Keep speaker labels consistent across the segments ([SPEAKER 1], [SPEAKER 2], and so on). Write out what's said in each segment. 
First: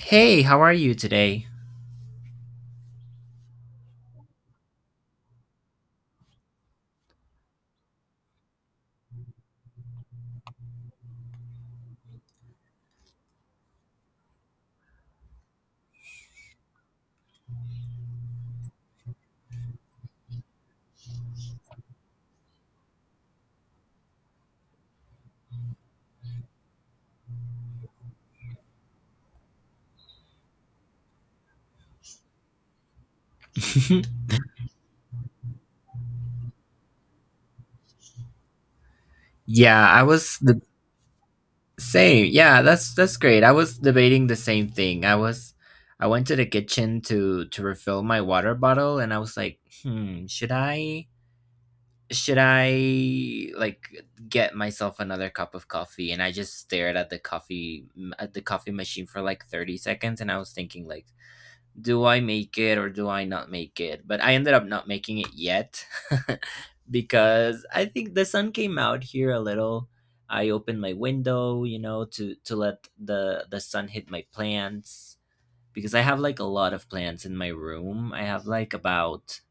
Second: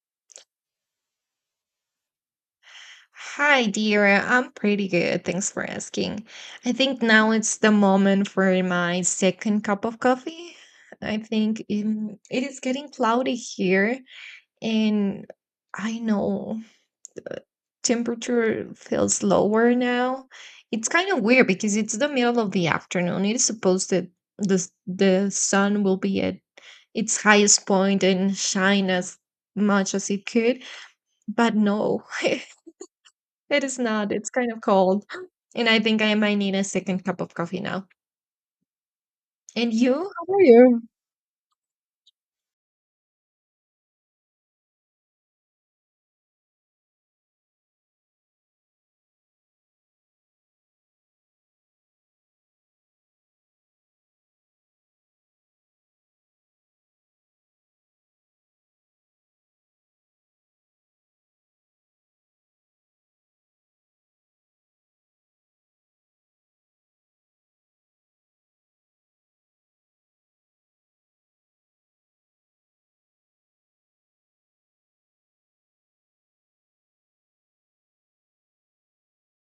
[SPEAKER 1] Hey, how are you today?
[SPEAKER 2] Hi, dear. I'm pretty good. Thanks for asking. I think now it's the moment for my second cup of coffee. I think it is getting cloudy here, and I know the temperature feels lower now. It's kind of weird because it's the middle of the afternoon. It is supposed that the sun will be at its highest point and shine as much as it could, but no, it is not. It's kind of cold. And I think I might need a second cup of coffee now. And
[SPEAKER 1] Yeah,
[SPEAKER 2] you?
[SPEAKER 1] I
[SPEAKER 2] How
[SPEAKER 1] was
[SPEAKER 2] are
[SPEAKER 1] the
[SPEAKER 2] you?
[SPEAKER 1] same. Yeah, that's great. I was debating the same thing. I was I went to the kitchen to refill my water bottle and I was like, "Hmm, should I like get myself another cup of coffee?" And I just stared at the coffee machine for like 30 seconds and I was thinking like, do I make it or do I not make it? But I ended up not making it yet because I think the sun came out here a little. I opened my window, to let the sun hit my plants because I have like a lot of plants in my room. I have like about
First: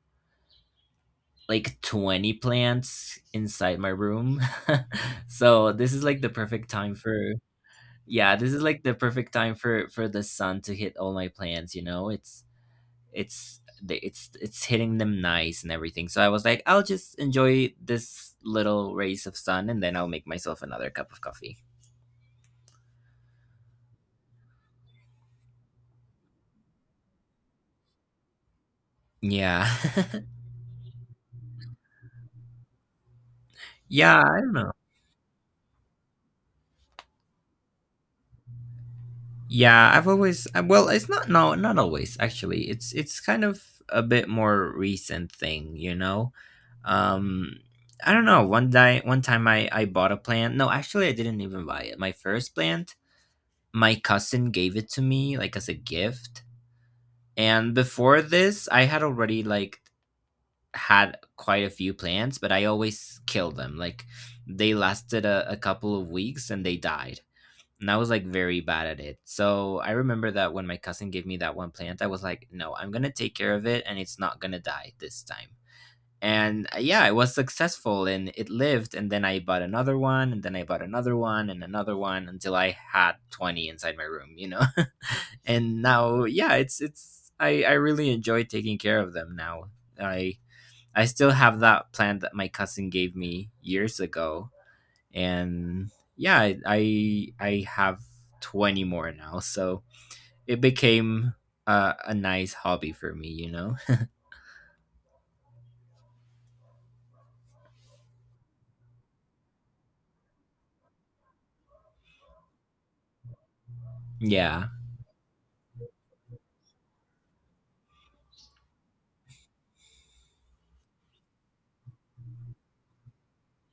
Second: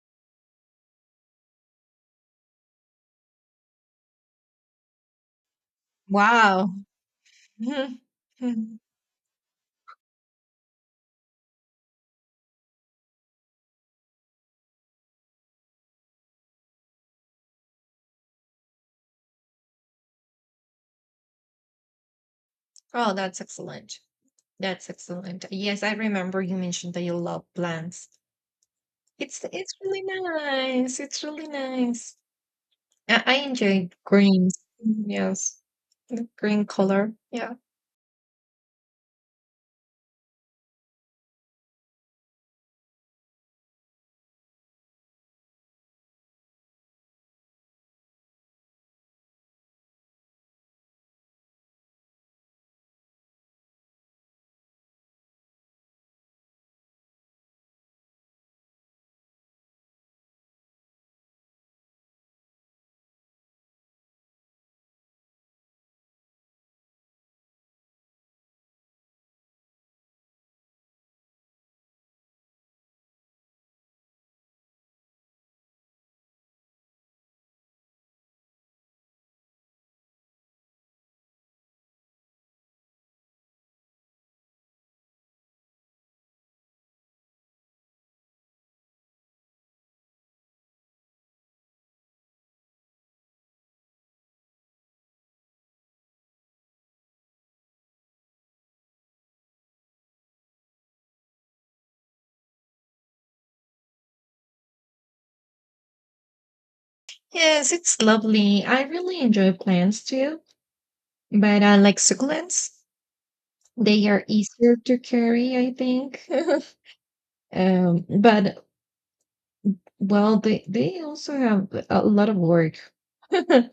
[SPEAKER 1] like 20 plants inside my room. So this is like the perfect
[SPEAKER 2] Wow.
[SPEAKER 1] time for
[SPEAKER 2] Mhm.
[SPEAKER 1] yeah, this is
[SPEAKER 2] Mhm.
[SPEAKER 1] like the perfect time for the sun to hit all my plants, you know. It's they- it's hitting them nice and everything, so I was like, I'll just enjoy this little rays of sun and then I'll make myself another cup of coffee.
[SPEAKER 2] Oh, that's excellent. That's excellent. Yes, I remember you mentioned that you love plants. It's
[SPEAKER 1] Yeah.
[SPEAKER 2] it's really nice. It's really nice. I enjoy
[SPEAKER 1] Yeah, I don't
[SPEAKER 2] greens.
[SPEAKER 1] know.
[SPEAKER 2] Mm, yes. The green color. Yeah.
[SPEAKER 1] Yeah, I've always well, it's not, no, not always, actually, it's kind of a bit more recent thing, you know. um I don't know, one day, one time I bought a plant. No, actually, I didn't even buy it. My first plant, my cousin gave it to me like as a gift. And before this, I had already like had quite a few plants, but I always killed them. Like, they lasted a couple of weeks and they died. And I was like very bad at it. So I remember that when my cousin gave me that one plant, I was like, no, I'm going to take care of it and it's not going to die this time. And yeah, I was successful and it lived. And then I bought another one, and then I bought another one and another one until I had 20 inside my room, you know. And now, yeah, it's I really enjoy taking care of them now. i I still have that plant that my cousin gave me years ago. And yeah, I have 20 more now, so it became a nice hobby for me, you know.
[SPEAKER 2] Yes, it's lovely. I really enjoy plants too. But I like succulents. They are
[SPEAKER 1] Yeah.
[SPEAKER 2] easier to carry, I think. But well, they also have a lot of work, and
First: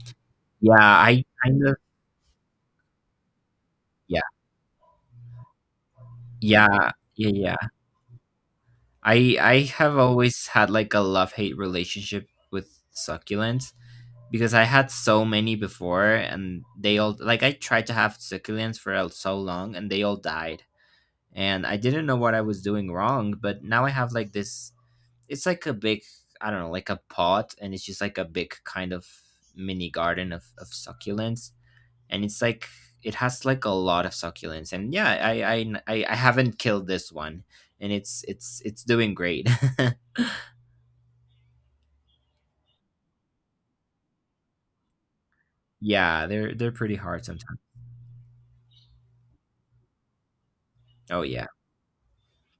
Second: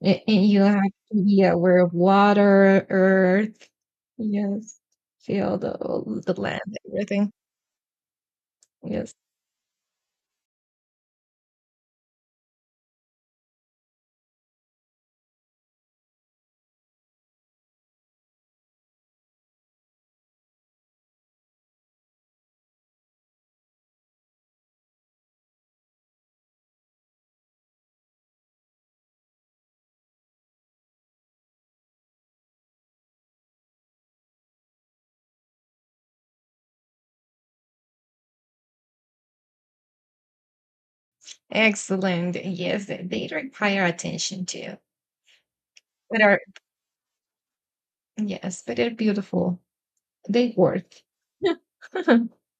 [SPEAKER 2] you have
[SPEAKER 1] Yeah, I
[SPEAKER 2] to be
[SPEAKER 1] kind of
[SPEAKER 2] aware of water, earth, yes, field, all the land,
[SPEAKER 1] Yeah, yeah,
[SPEAKER 2] everything.
[SPEAKER 1] yeah.
[SPEAKER 2] Yes,
[SPEAKER 1] I have always had like a love-hate relationship with succulents because I had so many before and they all like I tried to have succulents for so long and they all died. And I didn't know what I was doing wrong, but now I have like this, it's like a big, I don't know, like a pot, and it's just like a big kind of mini garden of succulents. And it's like, it has like a lot of succulents, and yeah, I haven't killed this one, and it's doing great.
[SPEAKER 2] excellent. Yes, they require attention too. But
[SPEAKER 1] Yeah,
[SPEAKER 2] are
[SPEAKER 1] they're pretty hard sometimes.
[SPEAKER 2] Yes, but they're beautiful. They work.
[SPEAKER 1] Oh yeah.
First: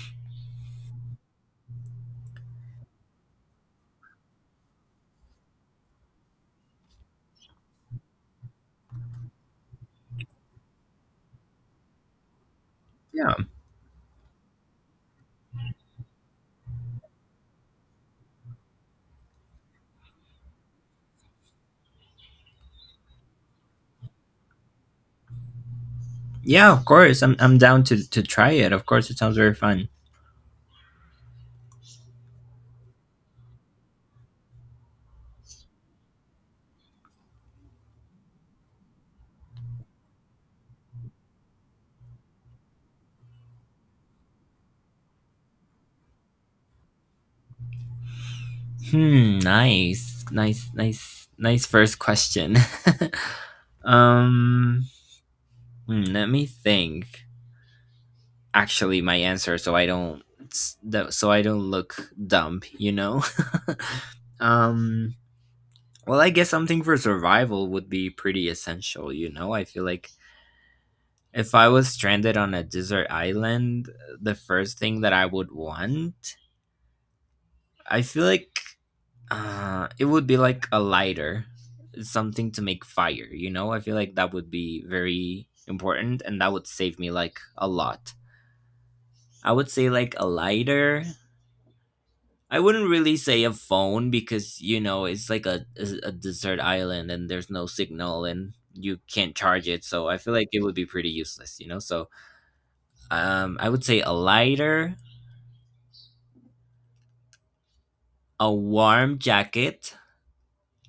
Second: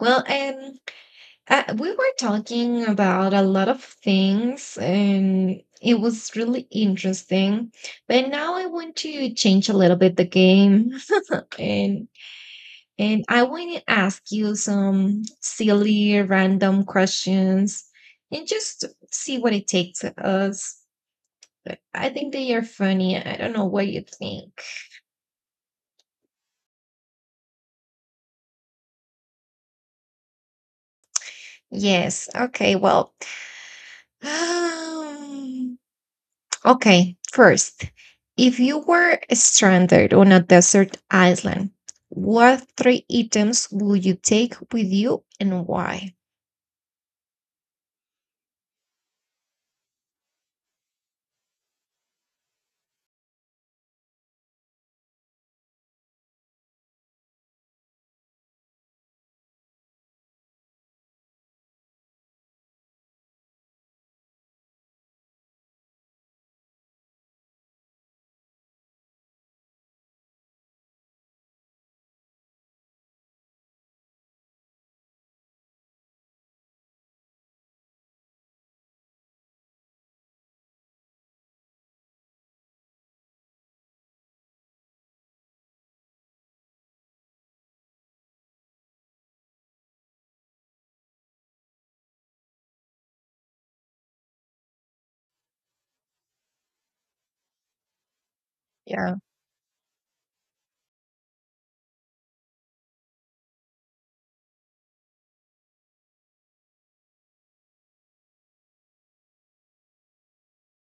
[SPEAKER 2] Well, and we were talking about a lot of things and it was really interesting. But now I want to change a little bit the game and
[SPEAKER 1] Yeah,
[SPEAKER 2] I want to ask you some silly random questions and just see what it takes us. But I think they are funny. I don't know what you think.
[SPEAKER 1] yeah, of course I'm down to try it, of course. It sounds very fun.
[SPEAKER 2] Yes. Okay. Well, okay, first, if you were stranded on a desert island, what three items would you take with you and why?
[SPEAKER 1] Hmm, nice first question. um hmm, let me think. Actually, my answer, so I don't so I don't look dumb, you know. um well, I guess something for survival would be pretty essential, you know? I feel like if I was stranded on a desert island, the first thing that I would want, I feel like it would be like a lighter, something to make fire, you know? I feel like that would be very important and that would save me like a lot. I would say like a lighter. I wouldn't really say a phone because, you know, it's like a a desert island and there's no signal and you
[SPEAKER 2] Yeah.
[SPEAKER 1] can't charge it. So I feel like it would be pretty useless, you know. So I would say a lighter, a warm jacket,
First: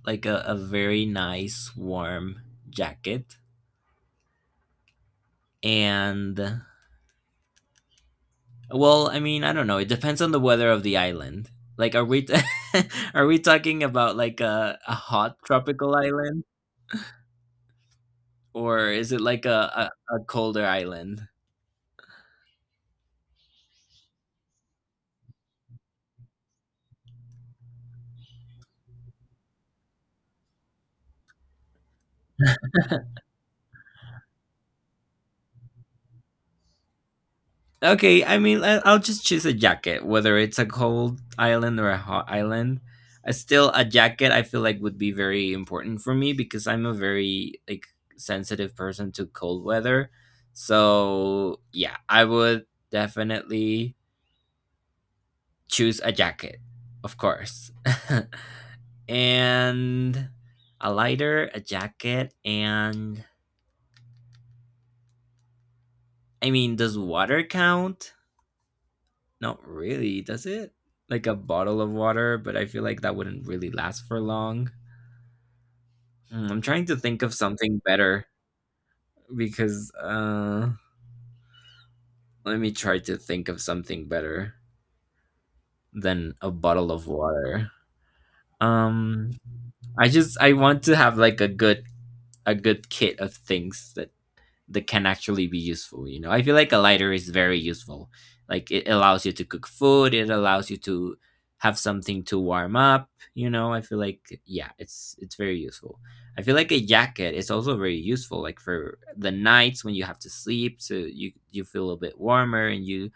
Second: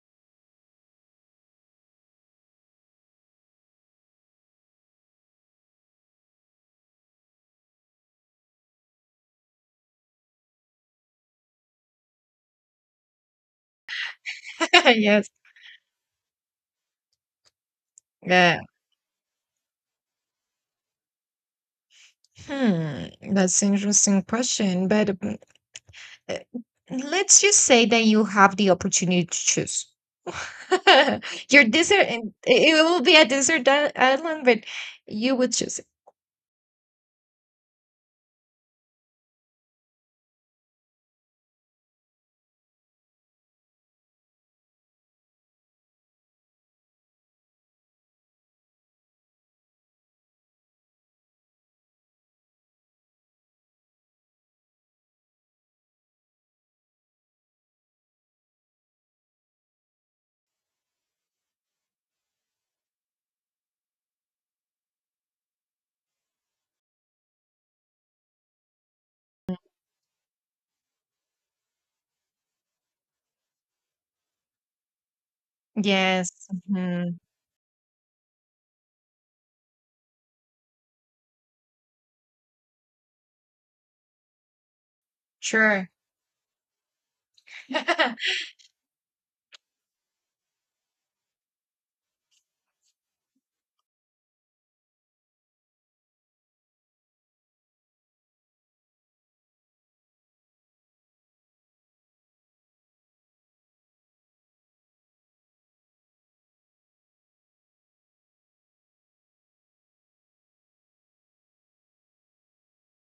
[SPEAKER 1] like a very nice warm jacket, and well, I mean, I don't know. It depends on the weather of the island. Like, are we talking about like a
[SPEAKER 2] Yes.
[SPEAKER 1] hot tropical island,
[SPEAKER 2] Yeah.
[SPEAKER 1] or is it like a colder island?
[SPEAKER 2] Hmm, that's an interesting question, but uh, let's just say that you have the opportunity to choose. Your desert, and it will be a desert island, but you would choose it.
[SPEAKER 1] Okay, I mean, I- I'll just choose a jacket, whether it's a cold island or a hot island. Still, a jacket I feel like would be very important for me because I'm a very like sensitive person to cold weather. So yeah, I would definitely choose a jacket, of course, and a lighter, a jacket, and I mean, does water count? Not really, does it? Like a bottle of water, but I feel like that wouldn't really last for long.
[SPEAKER 2] Yes.
[SPEAKER 1] Mm, I'm trying to
[SPEAKER 2] Mhm.
[SPEAKER 1] think of something better because let me try to think of something better
[SPEAKER 2] Sure.
[SPEAKER 1] than a bottle of water. Um I just I want to have like a good kit of things that can actually be useful, you know. I feel like a lighter is very useful, like it allows you to cook food, it allows you to have something to warm up, you know. I feel like yeah, it's very useful. I feel like a jacket is also very useful, like for the nights when you have to sleep so you feel a bit warmer and you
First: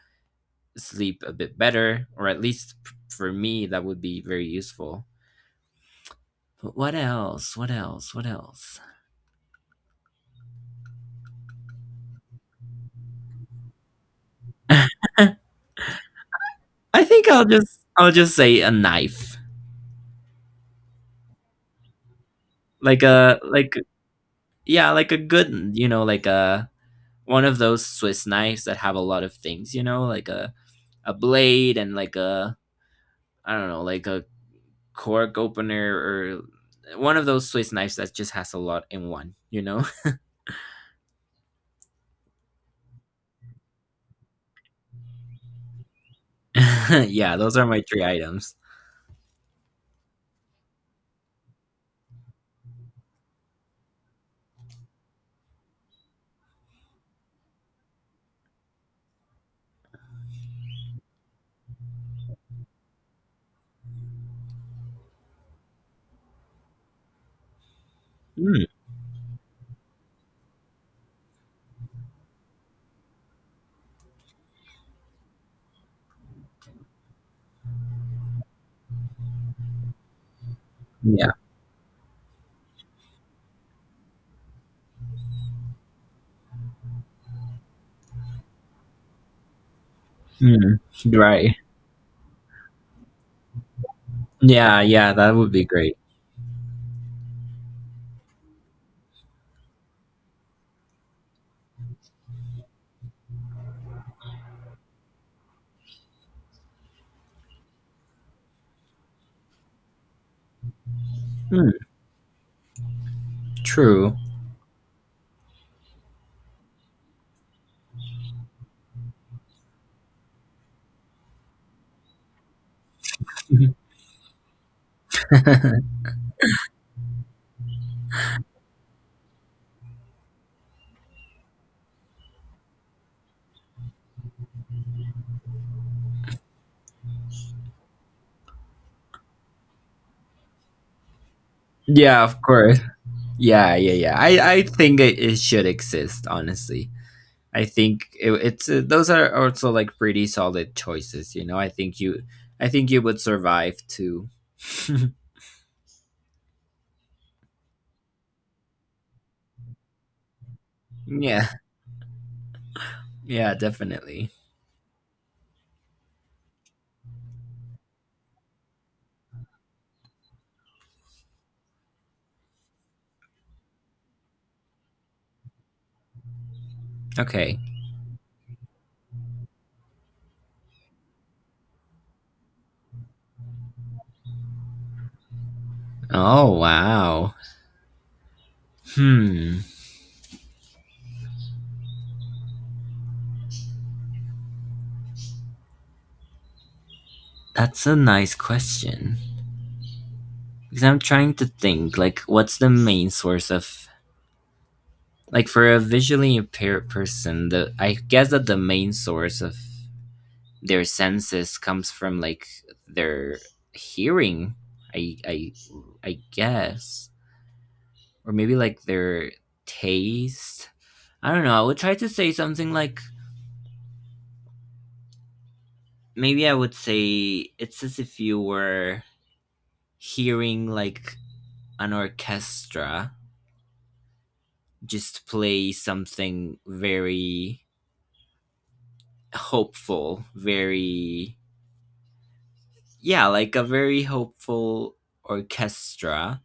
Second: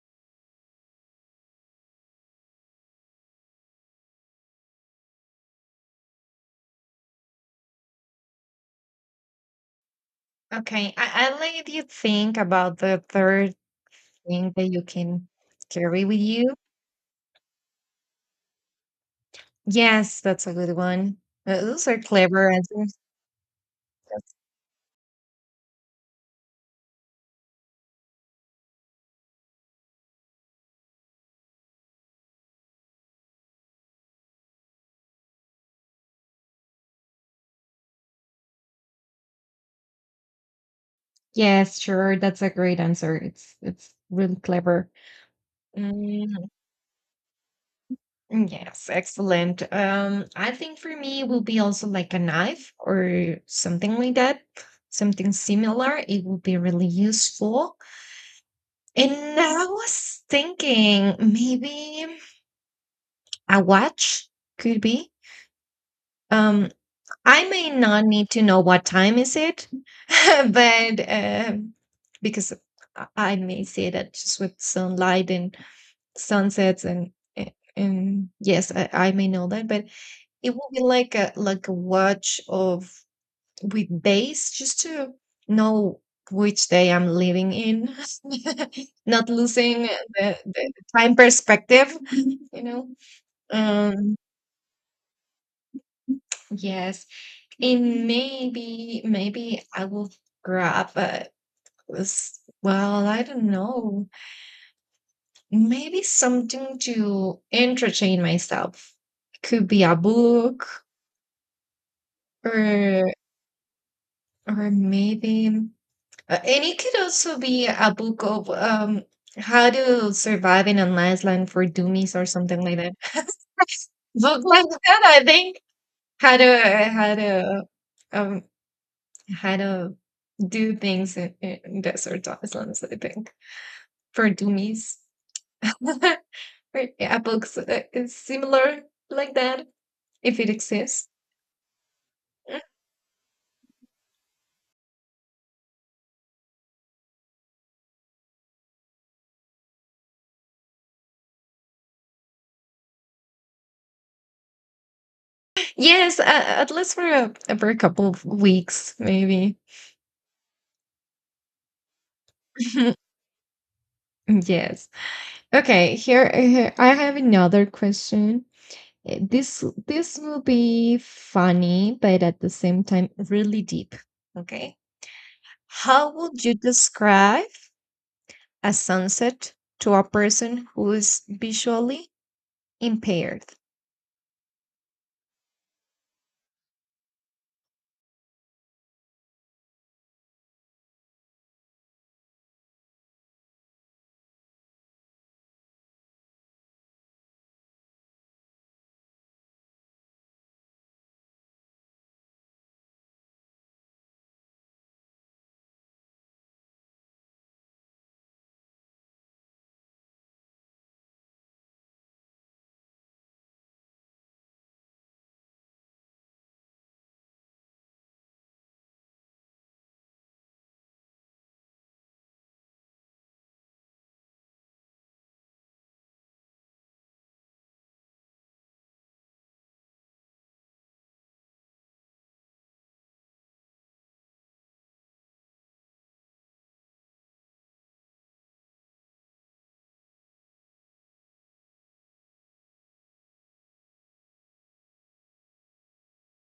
[SPEAKER 1] sleep a bit better, or at for me that would be very useful. But what else?
[SPEAKER 2] Okay, I let you think about the third thing that you
[SPEAKER 1] i
[SPEAKER 2] can carry with you.
[SPEAKER 1] think i'll just i'll just say a knife.
[SPEAKER 2] Yes, that's a good one. Those are clever answers.
[SPEAKER 1] Like a like
[SPEAKER 2] That's-
[SPEAKER 1] yeah, like a good, you know, like a one of those Swiss knives that have a lot of things, you know, like a blade and like a I don't know, like a cork opener, or one of those Swiss knives that just has a lot in one, you know?
[SPEAKER 2] Yes, sure, that's a great answer. It's really clever. Mm,
[SPEAKER 1] Yeah, those are my three items.
[SPEAKER 2] yes, excellent. I think for me it will be also like a knife or something like that, something similar. It will be really useful. And I was thinking maybe a watch could be. Um, I may not need to know
[SPEAKER 1] Mm,
[SPEAKER 2] what time is it, but because I may see that just with sunlight and sunsets and and yes, I may know that, but it will be like
[SPEAKER 1] yeah.
[SPEAKER 2] a watch of with days just to know which day I'm living in, not losing the
[SPEAKER 1] Mm,
[SPEAKER 2] time
[SPEAKER 1] right.
[SPEAKER 2] perspective, you know. Um,
[SPEAKER 1] Yeah, yeah, that would be great.
[SPEAKER 2] yes. And maybe I will grab a s, well, I don't know. Maybe something to entertain myself. Could be a book
[SPEAKER 1] Mm,
[SPEAKER 2] or
[SPEAKER 1] true.
[SPEAKER 2] maybe and it could also be a book of, how to survive in an island for dummies or something like that. Book like that, I think. How to how to, um how to do things in desert islands, I think, for dummies. A book is similar like that, if it exists.
[SPEAKER 1] Yeah, of course. Yeah, yeah, yeah. I think it, it should exist, honestly. I think it, it's those are also like pretty solid choices. You know, I think you would survive too.
[SPEAKER 2] Yes, at least for a couple of weeks, maybe.
[SPEAKER 1] Yeah, yeah, definitely.
[SPEAKER 2] Yes. Okay. Here, here, I have another question. This will be funny, but at the same time, really deep. Okay. How would you describe
[SPEAKER 1] Okay.
[SPEAKER 2] a sunset to a person who is visually impaired.
[SPEAKER 1] Oh wow. Hmm. That's a nice question because I'm trying to think like what's the main source of like for a visually impaired person the I guess that the main source of their senses comes from like their hearing. I I I guess, or maybe like their taste. I don't know. I would try to say something like maybe I would say it's as if you were hearing like an orchestra just play something very hopeful, very yeah, like a very hopeful orchestra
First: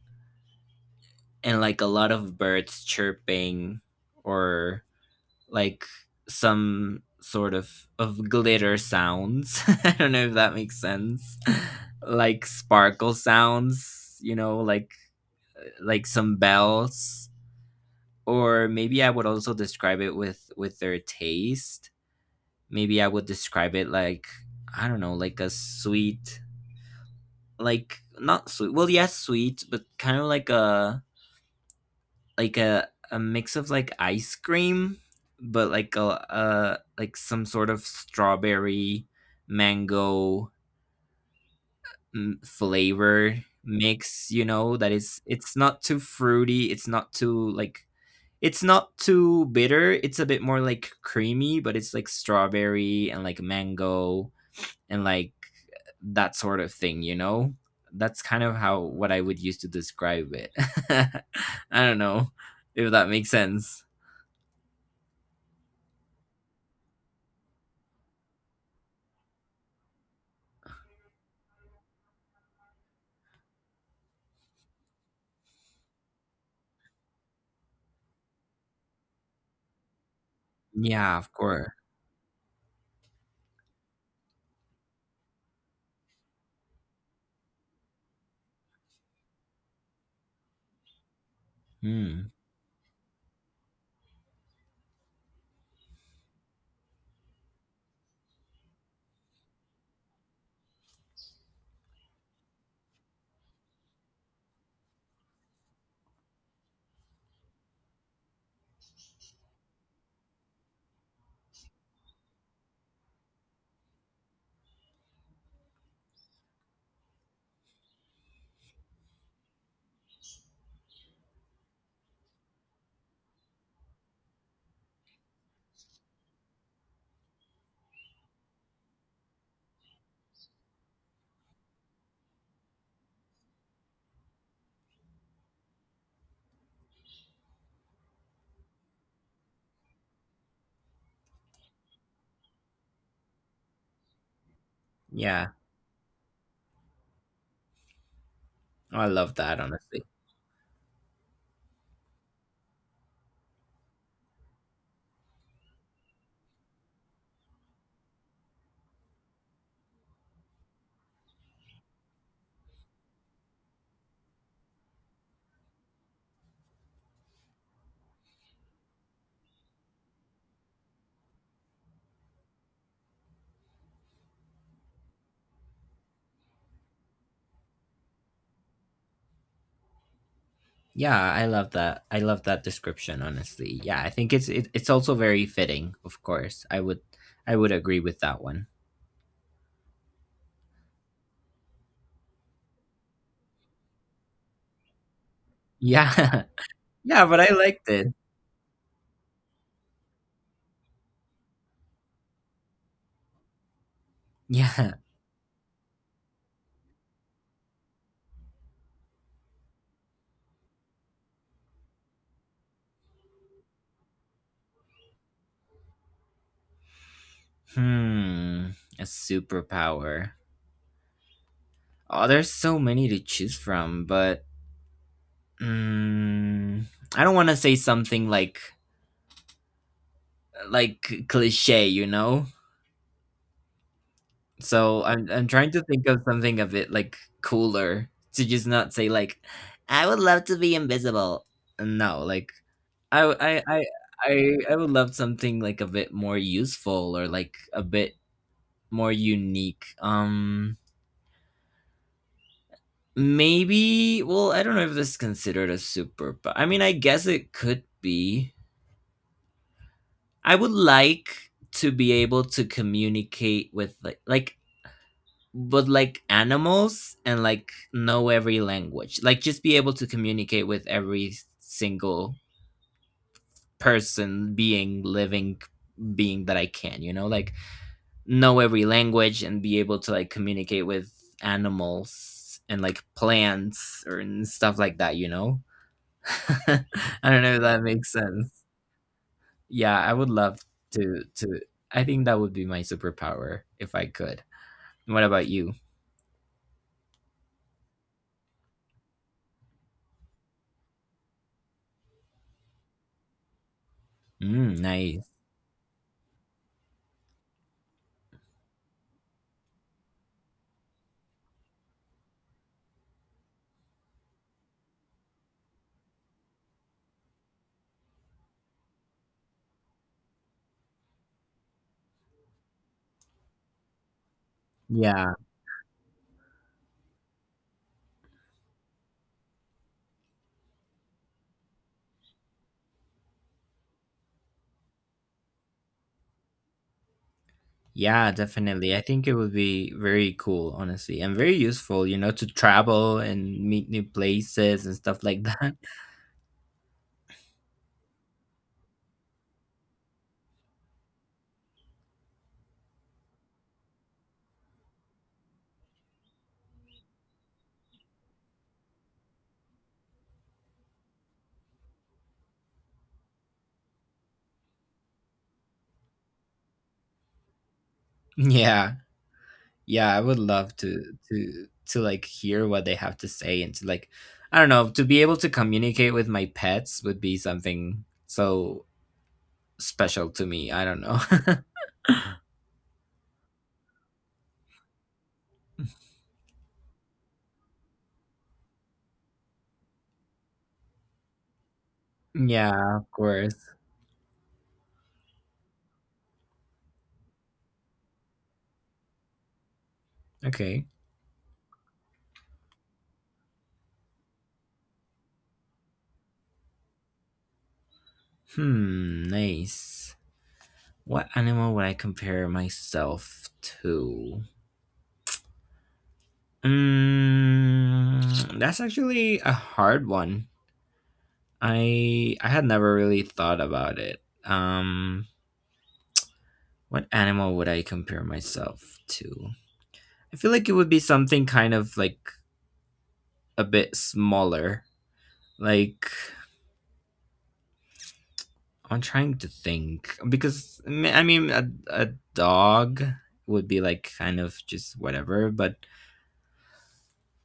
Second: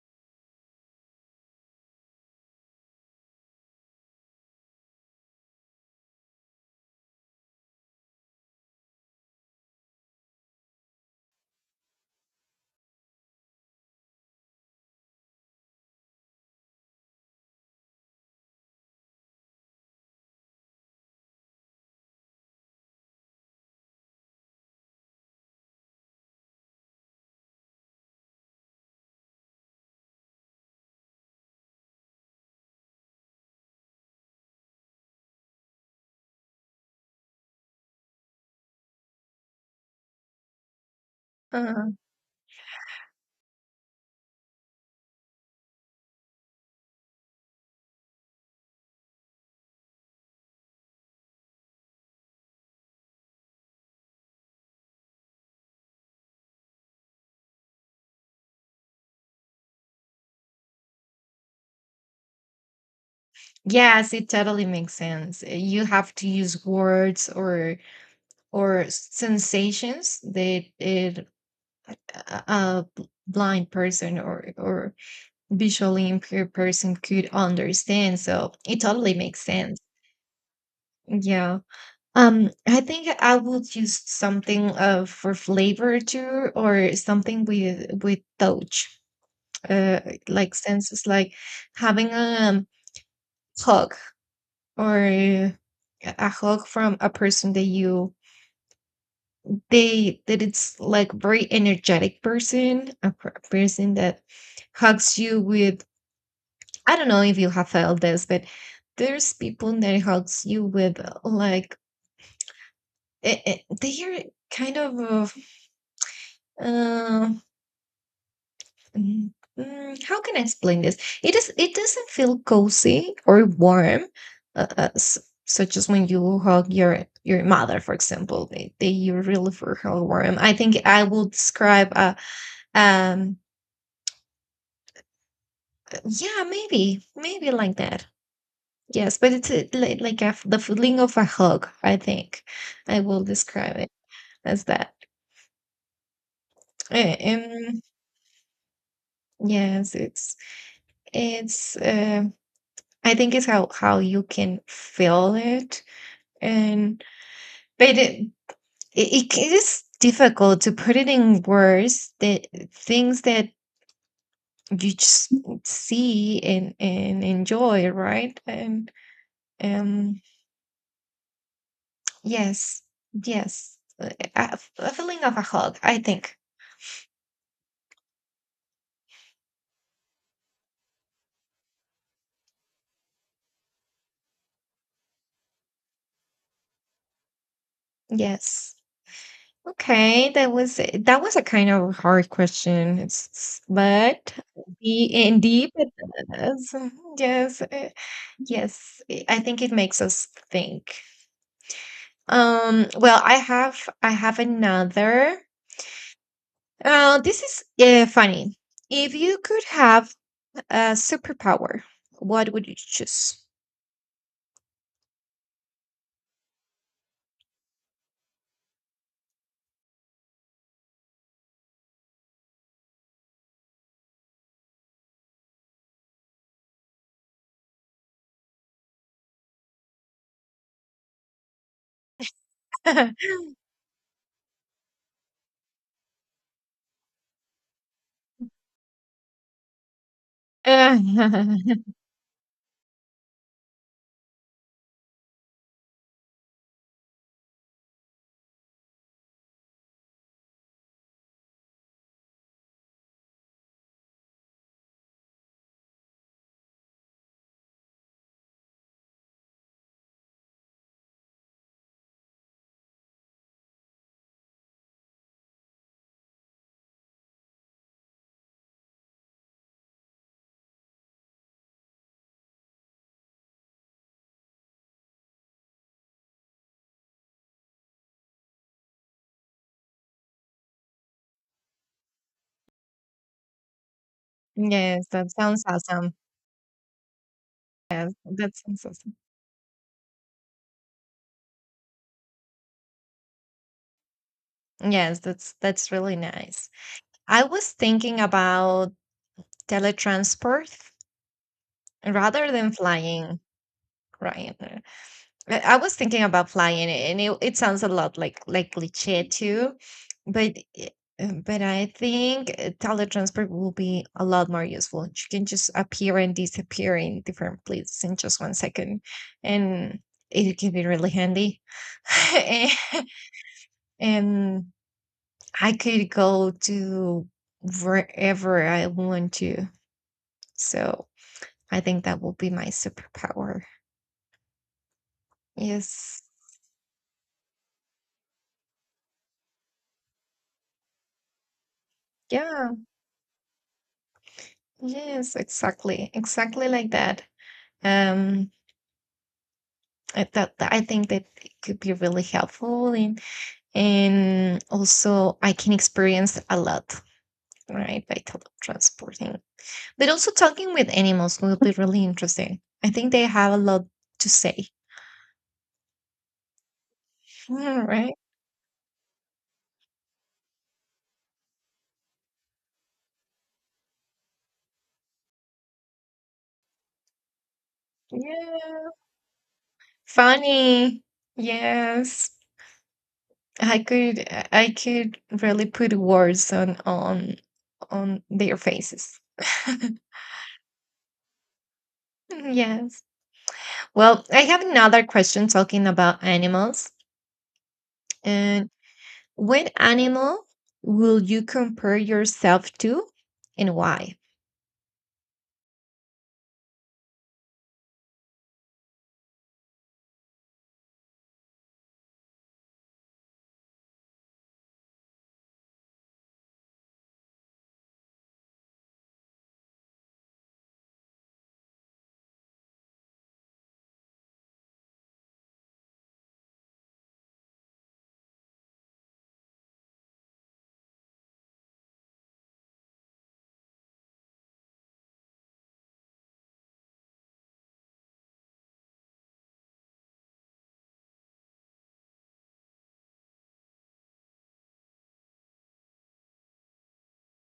[SPEAKER 1] and like a lot of birds chirping or like some sort of glitter sounds. I don't know if that makes sense. Like sparkle sounds, you know, like some bells. Or maybe I would also describe it with their taste. Maybe I would describe it like I don't know, like a sweet, like not sweet. Well, yes, sweet, but kind of like a mix of like ice cream, but like a like some sort of strawberry mango
[SPEAKER 2] Uh,
[SPEAKER 1] mm, flavor mix, you know, that is it's not too fruity, it's not too like it's not too bitter, it's a bit more like creamy, but it's like strawberry and like mango and like that sort of thing, you know? That's kind of how what I would use to describe it. I don't know if that makes sense.
[SPEAKER 2] yes, it totally makes sense. You have to use words or sensations that it, a blind person or visually impaired person could understand. So it totally makes sense.
[SPEAKER 1] Yeah, of
[SPEAKER 2] Yeah.
[SPEAKER 1] course.
[SPEAKER 2] I think I would use something for flavor too, or something with touch, uh, like senses, like having
[SPEAKER 1] Hmm.
[SPEAKER 2] a hug or a hug from a person that you they that it's like very energetic person, a person that hugs you with I don't know if you have felt this, but there's people that helps you with like it, they are kind of uh, mm, mm, how can I explain this? It doesn't feel cozy or warm, uh, uh, s- such as when you hug your mother, for example. They you really feel her warm. I think I will describe a um yeah maybe like that. Yes, but it's a, like a, f- the feeling of a hug, I think. I will describe it as that.
[SPEAKER 1] Yeah.
[SPEAKER 2] Eh, Um,
[SPEAKER 1] Oh, I love that
[SPEAKER 2] yes,
[SPEAKER 1] honestly.
[SPEAKER 2] it's I think it's how you can feel it and but it is difficult to put it in words that things that you just see and enjoy, right? And um yes, yes. A, a feeling of a hug, I think.
[SPEAKER 1] Yeah, I love that. I love that description honestly. Yeah, I think it's it, it's also very fitting, of course. I would agree with that one.
[SPEAKER 2] Yes. Okay, that was a kind of hard question. It's, but the indeed it
[SPEAKER 1] Yeah.
[SPEAKER 2] does.
[SPEAKER 1] Yeah, but I
[SPEAKER 2] Yes,
[SPEAKER 1] liked it.
[SPEAKER 2] yes. I think it makes us think. Well, I have
[SPEAKER 1] Yeah.
[SPEAKER 2] another. This is funny. If you could have a superpower, what would you choose?
[SPEAKER 1] Hmm. A superpower. Oh, there's so many to choose from, but mm, I don't want to say something like cliche, you know? So I'm trying to think of something a bit like cooler to just not say like, I would love to be
[SPEAKER 2] Uh,
[SPEAKER 1] invisible. No, like I w- I would love something like a bit more useful or like a bit more unique. Maybe well, I don't know if this is considered a super but I mean I guess it could be. I would like to be able to communicate with like animals and like know every language, like just be able to communicate with every single person being living being that I can, you know, know every language and be able to like communicate with animals and like plants or and stuff like
[SPEAKER 2] yes,
[SPEAKER 1] that you
[SPEAKER 2] that
[SPEAKER 1] know
[SPEAKER 2] sounds awesome.
[SPEAKER 1] I don't know if that makes
[SPEAKER 2] Yes,
[SPEAKER 1] sense.
[SPEAKER 2] that sounds awesome.
[SPEAKER 1] Yeah, I would love to I think that would be my superpower if I could.
[SPEAKER 2] Yes,
[SPEAKER 1] What about
[SPEAKER 2] that's
[SPEAKER 1] you?
[SPEAKER 2] that's really nice. I was thinking about teletransport rather than flying, Ryan.
[SPEAKER 1] Mm, nice.
[SPEAKER 2] I was thinking about flying, and it sounds a lot like cliché too, but but I think teletransport will be a lot more useful. You can just appear and disappear in different places in just 1 second, and it can be really handy. And
[SPEAKER 1] Yeah.
[SPEAKER 2] I could go to wherever I want to. So I think that will be my superpower. Yes.
[SPEAKER 1] Yeah, definitely. I think it would be very cool, honestly, and very useful, you know, to
[SPEAKER 2] Yeah.
[SPEAKER 1] travel and meet new places and stuff
[SPEAKER 2] Yes,
[SPEAKER 1] like that.
[SPEAKER 2] exactly. Exactly like that. Um that, I think that it could be really helpful and also I can experience a lot, right? By teletransporting. But also talking with animals will be really interesting. I think they have a lot to say. Mm, right?
[SPEAKER 1] Yeah. Yeah, I would love to like hear what they have to say and to like I don't know, to be able to communicate with my pets would be something so
[SPEAKER 2] Yeah.
[SPEAKER 1] special to me. I don't
[SPEAKER 2] Funny.
[SPEAKER 1] know.
[SPEAKER 2] Yes. I could really put words on on their faces.
[SPEAKER 1] Yeah,
[SPEAKER 2] Yes.
[SPEAKER 1] of course.
[SPEAKER 2] Well, I have another question talking about animals. And what animal
[SPEAKER 1] Okay.
[SPEAKER 2] will you compare yourself to and why?
[SPEAKER 1] Hmm, nice. What animal would I compare myself to? Mm, that's actually a hard one. I had never really thought about it. What animal would I compare myself to? I feel like it would be something kind of like a bit smaller. Like I'm trying to think because I mean, a dog would be like kind of just whatever, but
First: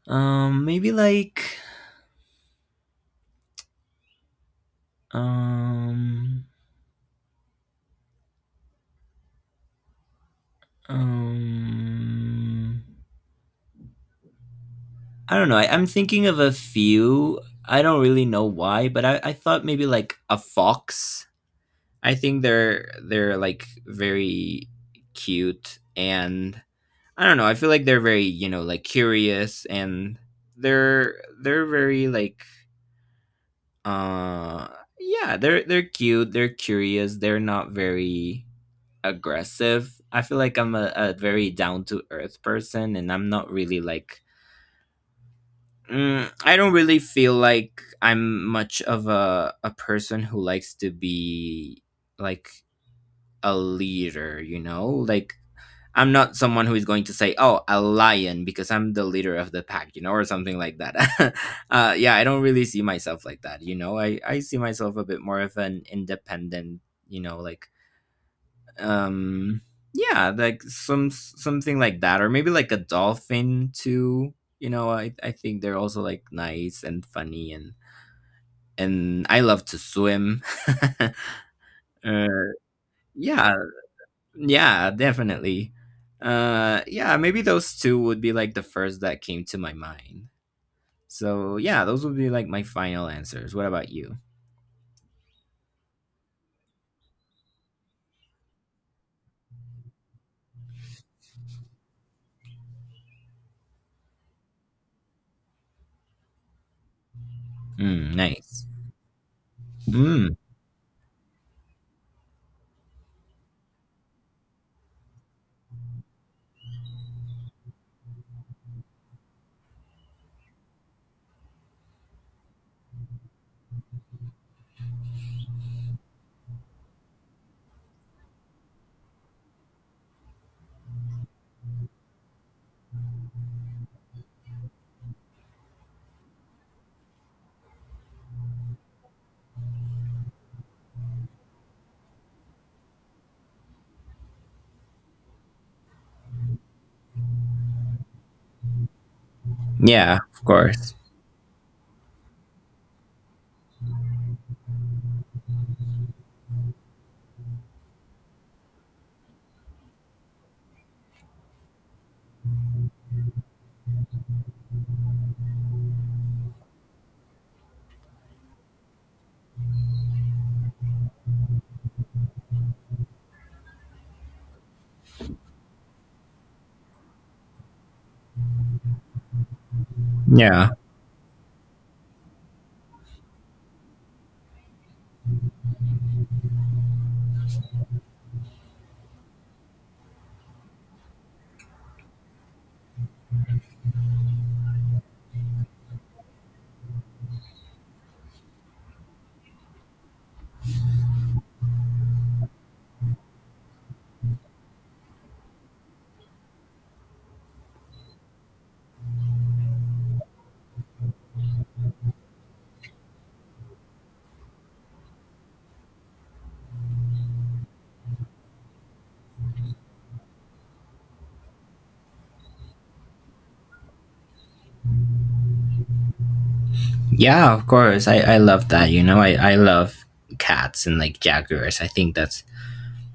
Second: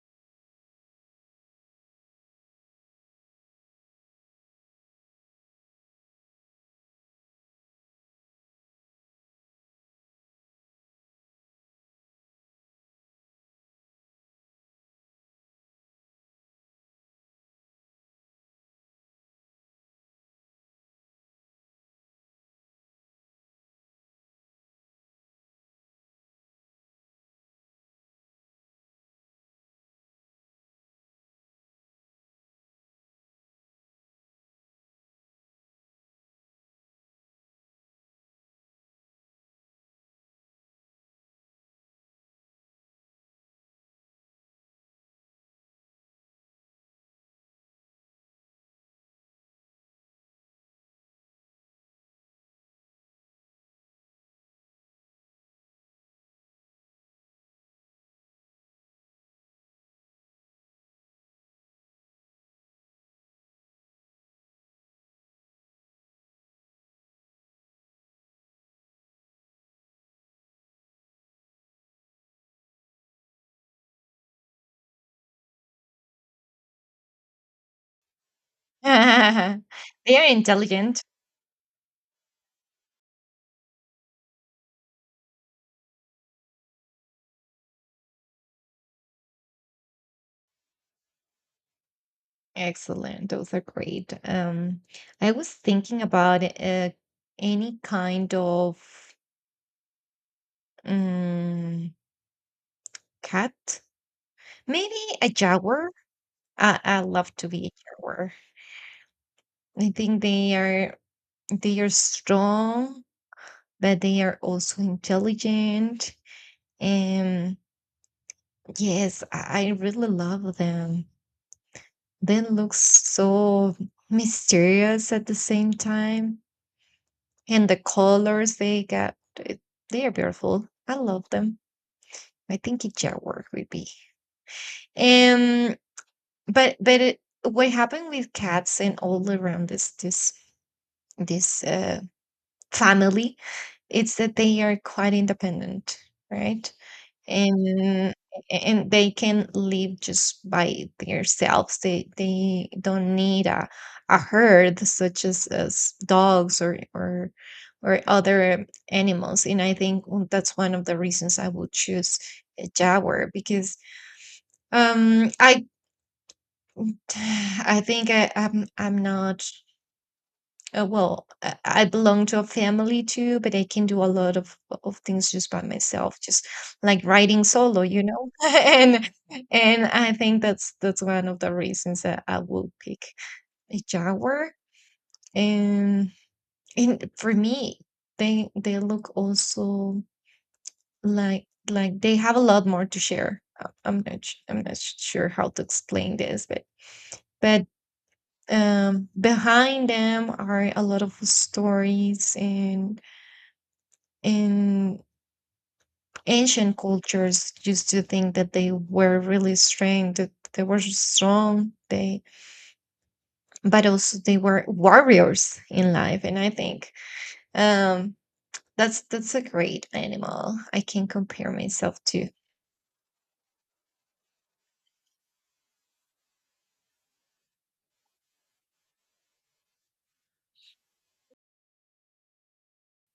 [SPEAKER 1] maybe like um um I don't know. I'm thinking of a few. I don't really know why, but I thought maybe like a fox. I think they're like very cute and I don't know. I feel like they're very, you know, like curious and they're very like uh yeah, they're cute, they're curious, they're not very aggressive. I feel like I'm a very down to earth person and I'm not really like Mm, I don't really feel like I'm much of a person who likes to be like a leader, you know? Like I'm not someone who is going to say, "Oh, a lion," because I'm the leader of the pack, you know, or something like that. Yeah, I don't really see myself like that, you know. I see myself a bit more of an independent, you know, like um yeah, like something like that, or maybe like a dolphin too, you know. I think they're also like nice and funny, and I
[SPEAKER 2] They
[SPEAKER 1] love to
[SPEAKER 2] are
[SPEAKER 1] swim.
[SPEAKER 2] intelligent.
[SPEAKER 1] uh, yeah, yeah definitely. Yeah, maybe those two would be like the first that came to my mind, so yeah, those would be like my final
[SPEAKER 2] Excellent. Those
[SPEAKER 1] answers.
[SPEAKER 2] are
[SPEAKER 1] What about
[SPEAKER 2] great.
[SPEAKER 1] you?
[SPEAKER 2] I was thinking about any kind of um, cat, maybe a jaguar. I love to be a
[SPEAKER 1] Mm,
[SPEAKER 2] jaguar.
[SPEAKER 1] nice.
[SPEAKER 2] I think
[SPEAKER 1] Mm,
[SPEAKER 2] they are strong, but they are also intelligent. And yes, I really love them. They look so mysterious at the same time. And the colors they got, they are beautiful. I love them. I think a jaguar would be. Um, but it, what happened with cats and all around this family? It's that they are quite independent, right? And they can live
[SPEAKER 1] yeah of
[SPEAKER 2] just by
[SPEAKER 1] course.
[SPEAKER 2] themselves. They don't need a herd such as dogs or or other animals. And I think that's one of the reasons I would choose a jaguar because I I think I'm not well, I belong to a family too, but I can do a lot of things just by myself, just like writing solo, you know. And I think
[SPEAKER 1] Yeah.
[SPEAKER 2] that's one of the reasons that I will pick a jaguar. And for me, they look also like they have a lot more to share. I'm not sh- sure how to explain this, but but behind them are a lot of stories, and in ancient cultures used to think that they were really strong, that they were strong, they but also they were warriors in life. And I think um that's a great animal I can compare myself to.
[SPEAKER 1] Yeah, of course. I love that. You know, I love cats and like jaguars. I think that's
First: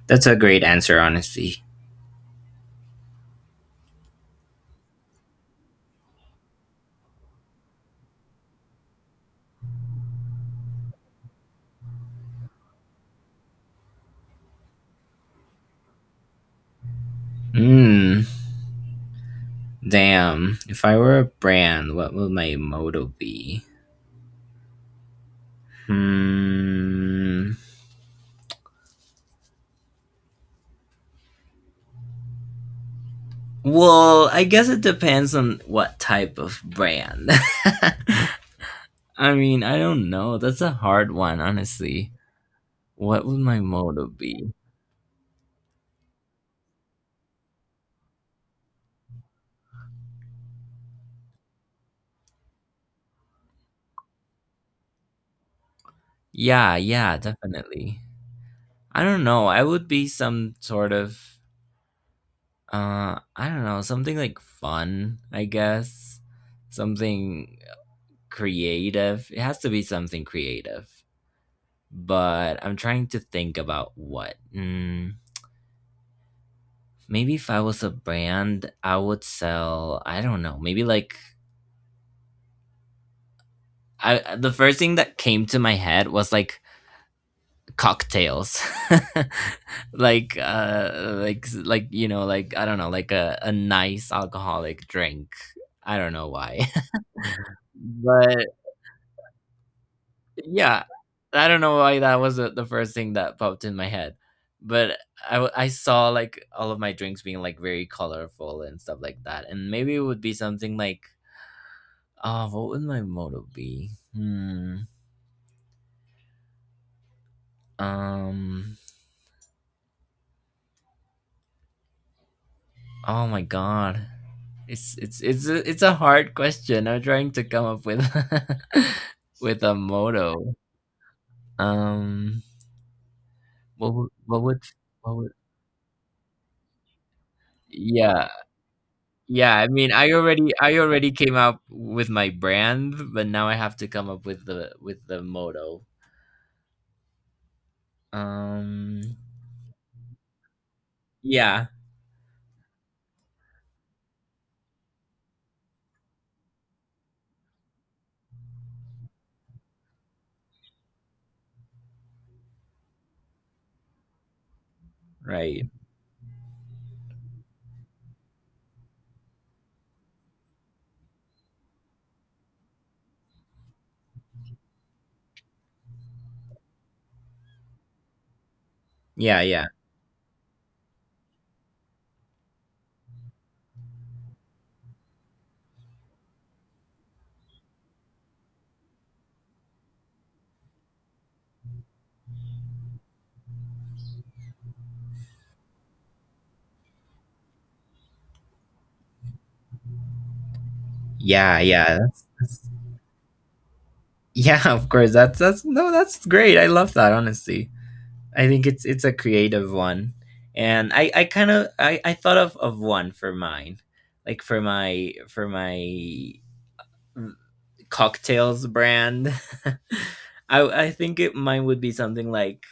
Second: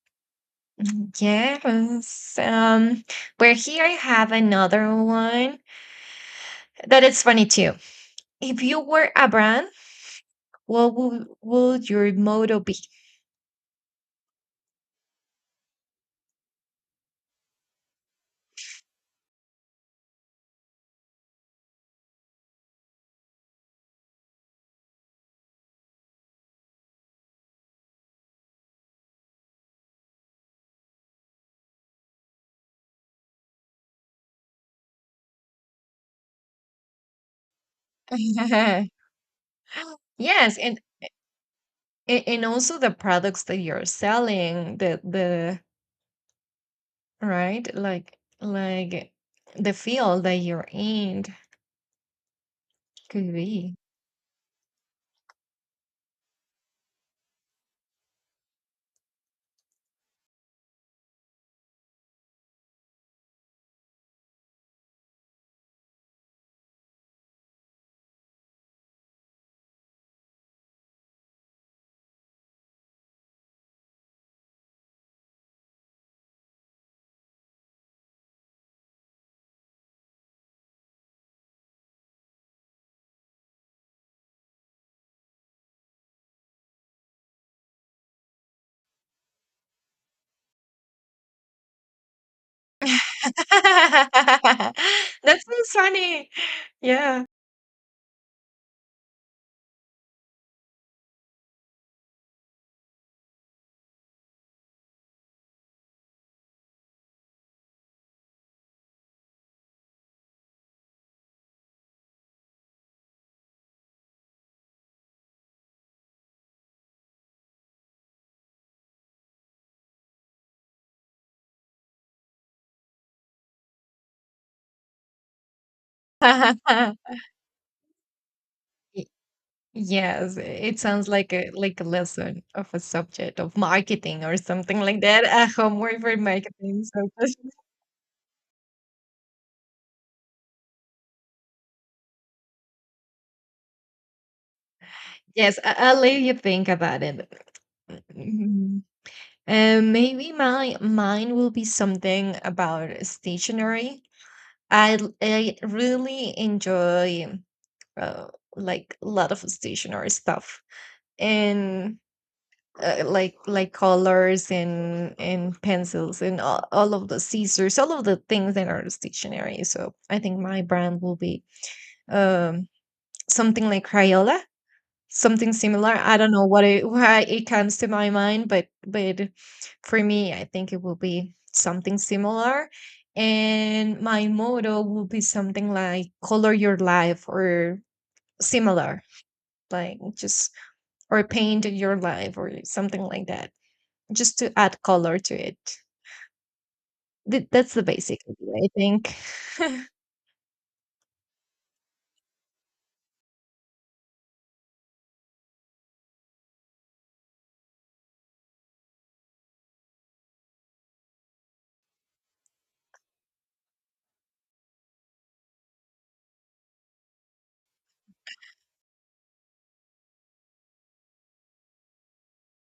[SPEAKER 1] that's a great answer, honestly.
[SPEAKER 2] Yes. Where here I have another one that is funny too. If you were a brand, what would your motto be?
[SPEAKER 1] Mm, damn. If I were a brand, what would my motto be? Hmm. Well, I guess it depends on what type of brand. I mean, I don't know.
[SPEAKER 2] Yes,
[SPEAKER 1] That's a
[SPEAKER 2] and
[SPEAKER 1] hard one, honestly.
[SPEAKER 2] And also the
[SPEAKER 1] What would
[SPEAKER 2] products that
[SPEAKER 1] my
[SPEAKER 2] you're
[SPEAKER 1] motto be?
[SPEAKER 2] selling, the right, like the field that you're in, could be.
[SPEAKER 1] Yeah, yeah, definitely. I don't know. I would be some sort of I don't know, something like fun, I guess. Something creative. It has to be something creative. But I'm trying to think about what. Mm, maybe if I was a brand, I would sell, I don't know, maybe like I the first thing that came to my head was like cocktails. Like like you know, like I don't know, like a nice alcoholic drink.
[SPEAKER 2] That sounds
[SPEAKER 1] I don't know
[SPEAKER 2] funny.
[SPEAKER 1] why.
[SPEAKER 2] Yeah.
[SPEAKER 1] But yeah, I don't know why that was the first thing that popped in my head, but I saw like all of my drinks being like very colorful and stuff like that, and maybe it would be something like, oh, what would my motto be? Hmm. Um. Oh my god, it's a hard question. I'm trying to come up with
[SPEAKER 2] Y-
[SPEAKER 1] with a
[SPEAKER 2] yes,
[SPEAKER 1] motto.
[SPEAKER 2] it sounds like a
[SPEAKER 1] Um.
[SPEAKER 2] lesson of a subject of
[SPEAKER 1] What would,
[SPEAKER 2] marketing or
[SPEAKER 1] what would
[SPEAKER 2] something like
[SPEAKER 1] what
[SPEAKER 2] that,
[SPEAKER 1] would
[SPEAKER 2] a homework for marketing, so.
[SPEAKER 1] yeah. Yeah, I mean, I already came up with my brand, but now I have to come up with the
[SPEAKER 2] Yes,
[SPEAKER 1] motto.
[SPEAKER 2] I'll let you think about it. Mhm.
[SPEAKER 1] Um
[SPEAKER 2] And maybe my mine will be
[SPEAKER 1] yeah,
[SPEAKER 2] something about stationery. I really enjoy uh, like a lot of stationery stuff, and like colors, and
[SPEAKER 1] right.
[SPEAKER 2] pencils, and all of the scissors, all of the things that are stationery. So I think my brand will be um something like Crayola. Something similar. I don't know what it, why it comes to my mind, but
[SPEAKER 1] Yeah, yeah.
[SPEAKER 2] for me, I think it will be something similar. And my motto will be something like color your life or similar, like just or paint your life or something like that, just to add color to it. That's the basic idea, I think.
[SPEAKER 1] Yeah, yeah. Yeah, of course. That's no, that's great. I love that, honestly. I think it's a creative one. And I kind of I thought of one for mine. Like for my cocktails brand. I think it mine would be something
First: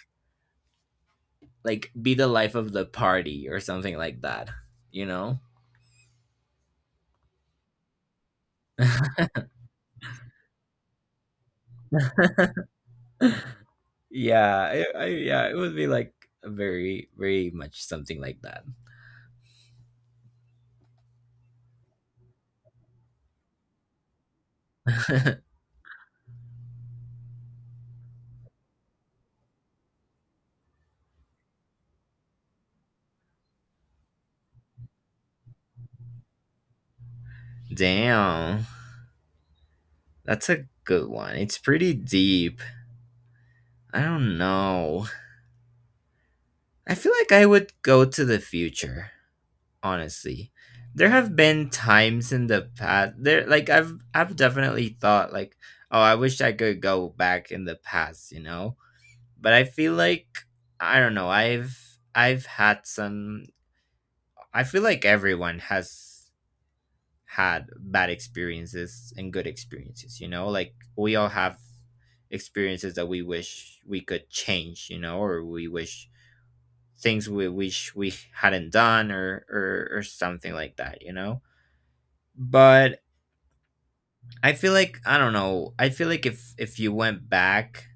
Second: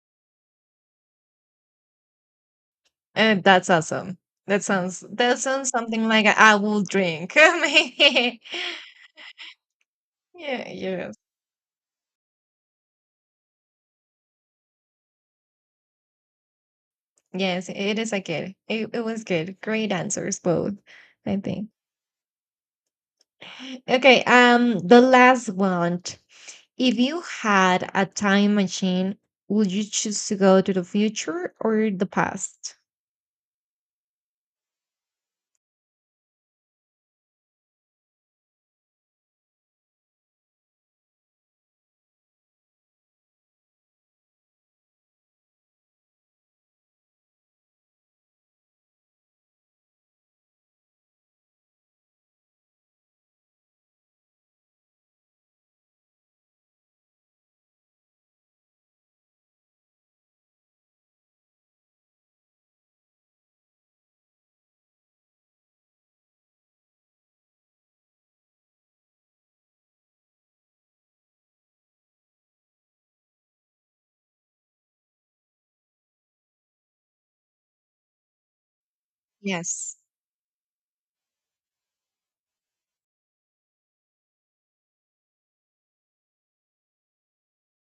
[SPEAKER 1] like be the life of the
[SPEAKER 2] And
[SPEAKER 1] party or
[SPEAKER 2] that's
[SPEAKER 1] something
[SPEAKER 2] awesome.
[SPEAKER 1] like that,
[SPEAKER 2] That sounds
[SPEAKER 1] you
[SPEAKER 2] that
[SPEAKER 1] know?
[SPEAKER 2] sounds something like I will drink. Maybe. Yeah, yeah.
[SPEAKER 1] Yeah, it would be like very, very
[SPEAKER 2] Yes,
[SPEAKER 1] much
[SPEAKER 2] it is
[SPEAKER 1] something
[SPEAKER 2] a
[SPEAKER 1] like
[SPEAKER 2] good. It was good. Great answers, both, I think. Okay, the
[SPEAKER 1] that.
[SPEAKER 2] last one. If you had a time machine, would you choose to go to the future or the past?
[SPEAKER 1] Damn, that's a good one. It's pretty deep. I don't know. I feel like I would go to the future, honestly. There have been times in the past there like I've definitely thought like, oh, I wish I could go back in the past, you know? But I feel like I don't know. I've had some. I feel like everyone has had bad experiences and good experiences. You know, like we all have experiences that we wish we could change. You know, or we wish things we wish we hadn't done, or or
[SPEAKER 2] Yes.
[SPEAKER 1] or something like that. You know, but I feel like I don't know. I feel like if you went back,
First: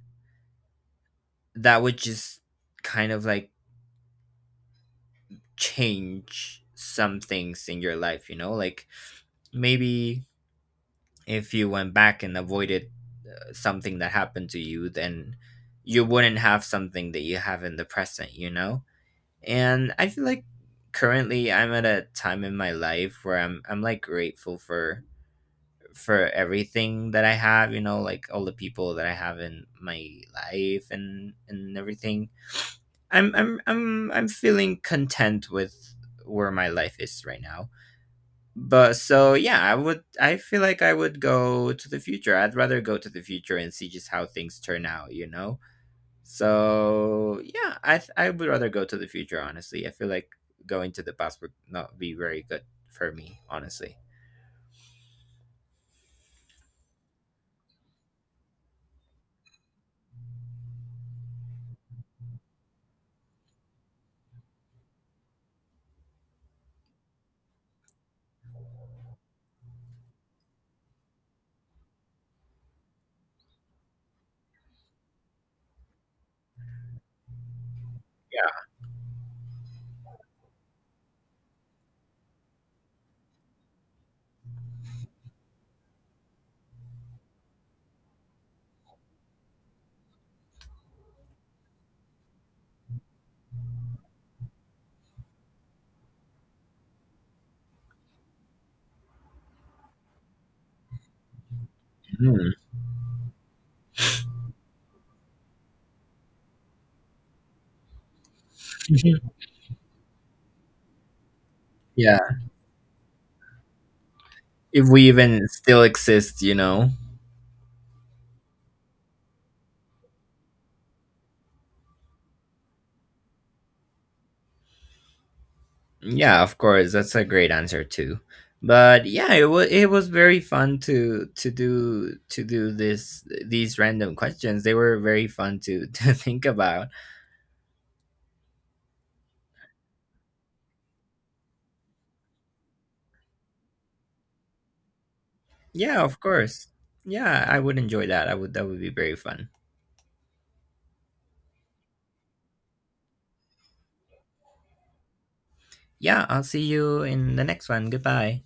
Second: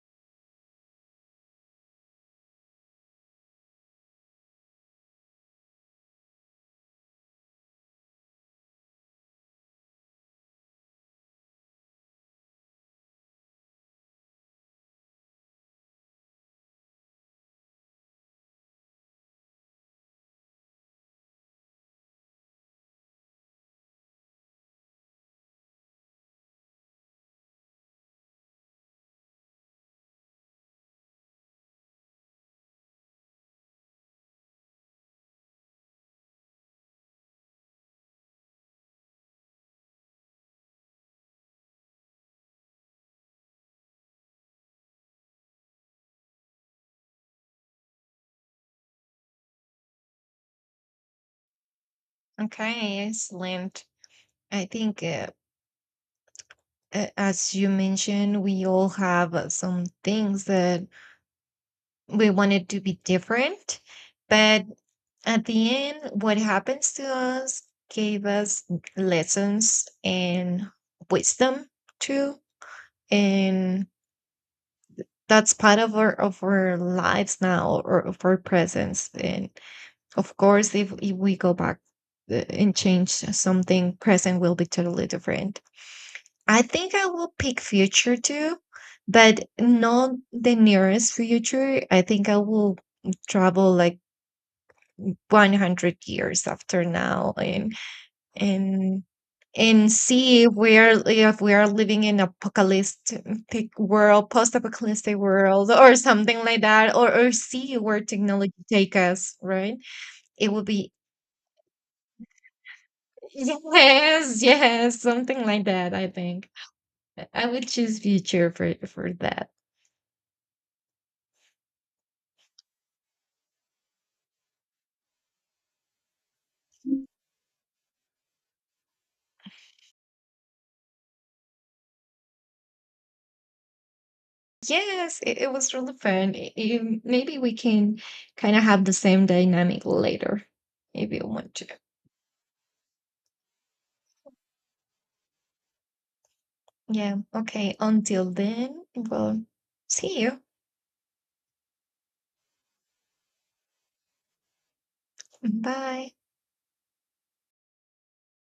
[SPEAKER 1] that would just kind of like change some things in your life, you know? Like maybe if you went back and avoided something that happened to you, then you wouldn't have something that you have in the present, you know? And I feel like currently I'm at a time in my life where I'm like grateful for everything that I have, you know, like all the people that I have in my life and everything. I'm feeling content with where my life is right now. But so yeah, I would I feel like I would go to the future. I'd rather go to the future and see just how things turn out, you know? So yeah, I would rather go to the future, honestly. I feel like going to the past would not be very good
[SPEAKER 2] Okay,
[SPEAKER 1] for me,
[SPEAKER 2] excellent.
[SPEAKER 1] honestly.
[SPEAKER 2] I think, as you mentioned, we all have some things that we wanted to be different, but at the end, what happens to us gave us lessons and wisdom too. And that's part of our lives now or of our
[SPEAKER 1] Yeah.
[SPEAKER 2] presence. And of course, if we go back and change something, present will be totally different. I think I will pick future too, but not the nearest future. I think I will travel like 100 years after now, and and see where, if we are living in
[SPEAKER 1] Mhm.
[SPEAKER 2] apocalyptic world, post-apocalyptic world, or something like that, or see where technology take us, right? It would be.
[SPEAKER 1] Yeah.
[SPEAKER 2] Yes,
[SPEAKER 1] If
[SPEAKER 2] yes,
[SPEAKER 1] we
[SPEAKER 2] something
[SPEAKER 1] even
[SPEAKER 2] like
[SPEAKER 1] still
[SPEAKER 2] that. I
[SPEAKER 1] exist,
[SPEAKER 2] think
[SPEAKER 1] you know.
[SPEAKER 2] I would choose future for that.
[SPEAKER 1] Yeah, of course, that's a great answer too. But yeah, it was very fun to do this these random questions. They were
[SPEAKER 2] Yes,
[SPEAKER 1] very
[SPEAKER 2] it
[SPEAKER 1] fun
[SPEAKER 2] was
[SPEAKER 1] to
[SPEAKER 2] really
[SPEAKER 1] to
[SPEAKER 2] fun.
[SPEAKER 1] think about.
[SPEAKER 2] Maybe we can kind of have the same dynamic later if you want to.
[SPEAKER 1] Yeah, of course.
[SPEAKER 2] Yeah.
[SPEAKER 1] Yeah, I would
[SPEAKER 2] Okay.
[SPEAKER 1] enjoy that.
[SPEAKER 2] Until
[SPEAKER 1] I would That would
[SPEAKER 2] then,
[SPEAKER 1] be very
[SPEAKER 2] well,
[SPEAKER 1] fun.
[SPEAKER 2] see you. Bye.
[SPEAKER 1] Yeah, I'll see you in the next one. Goodbye.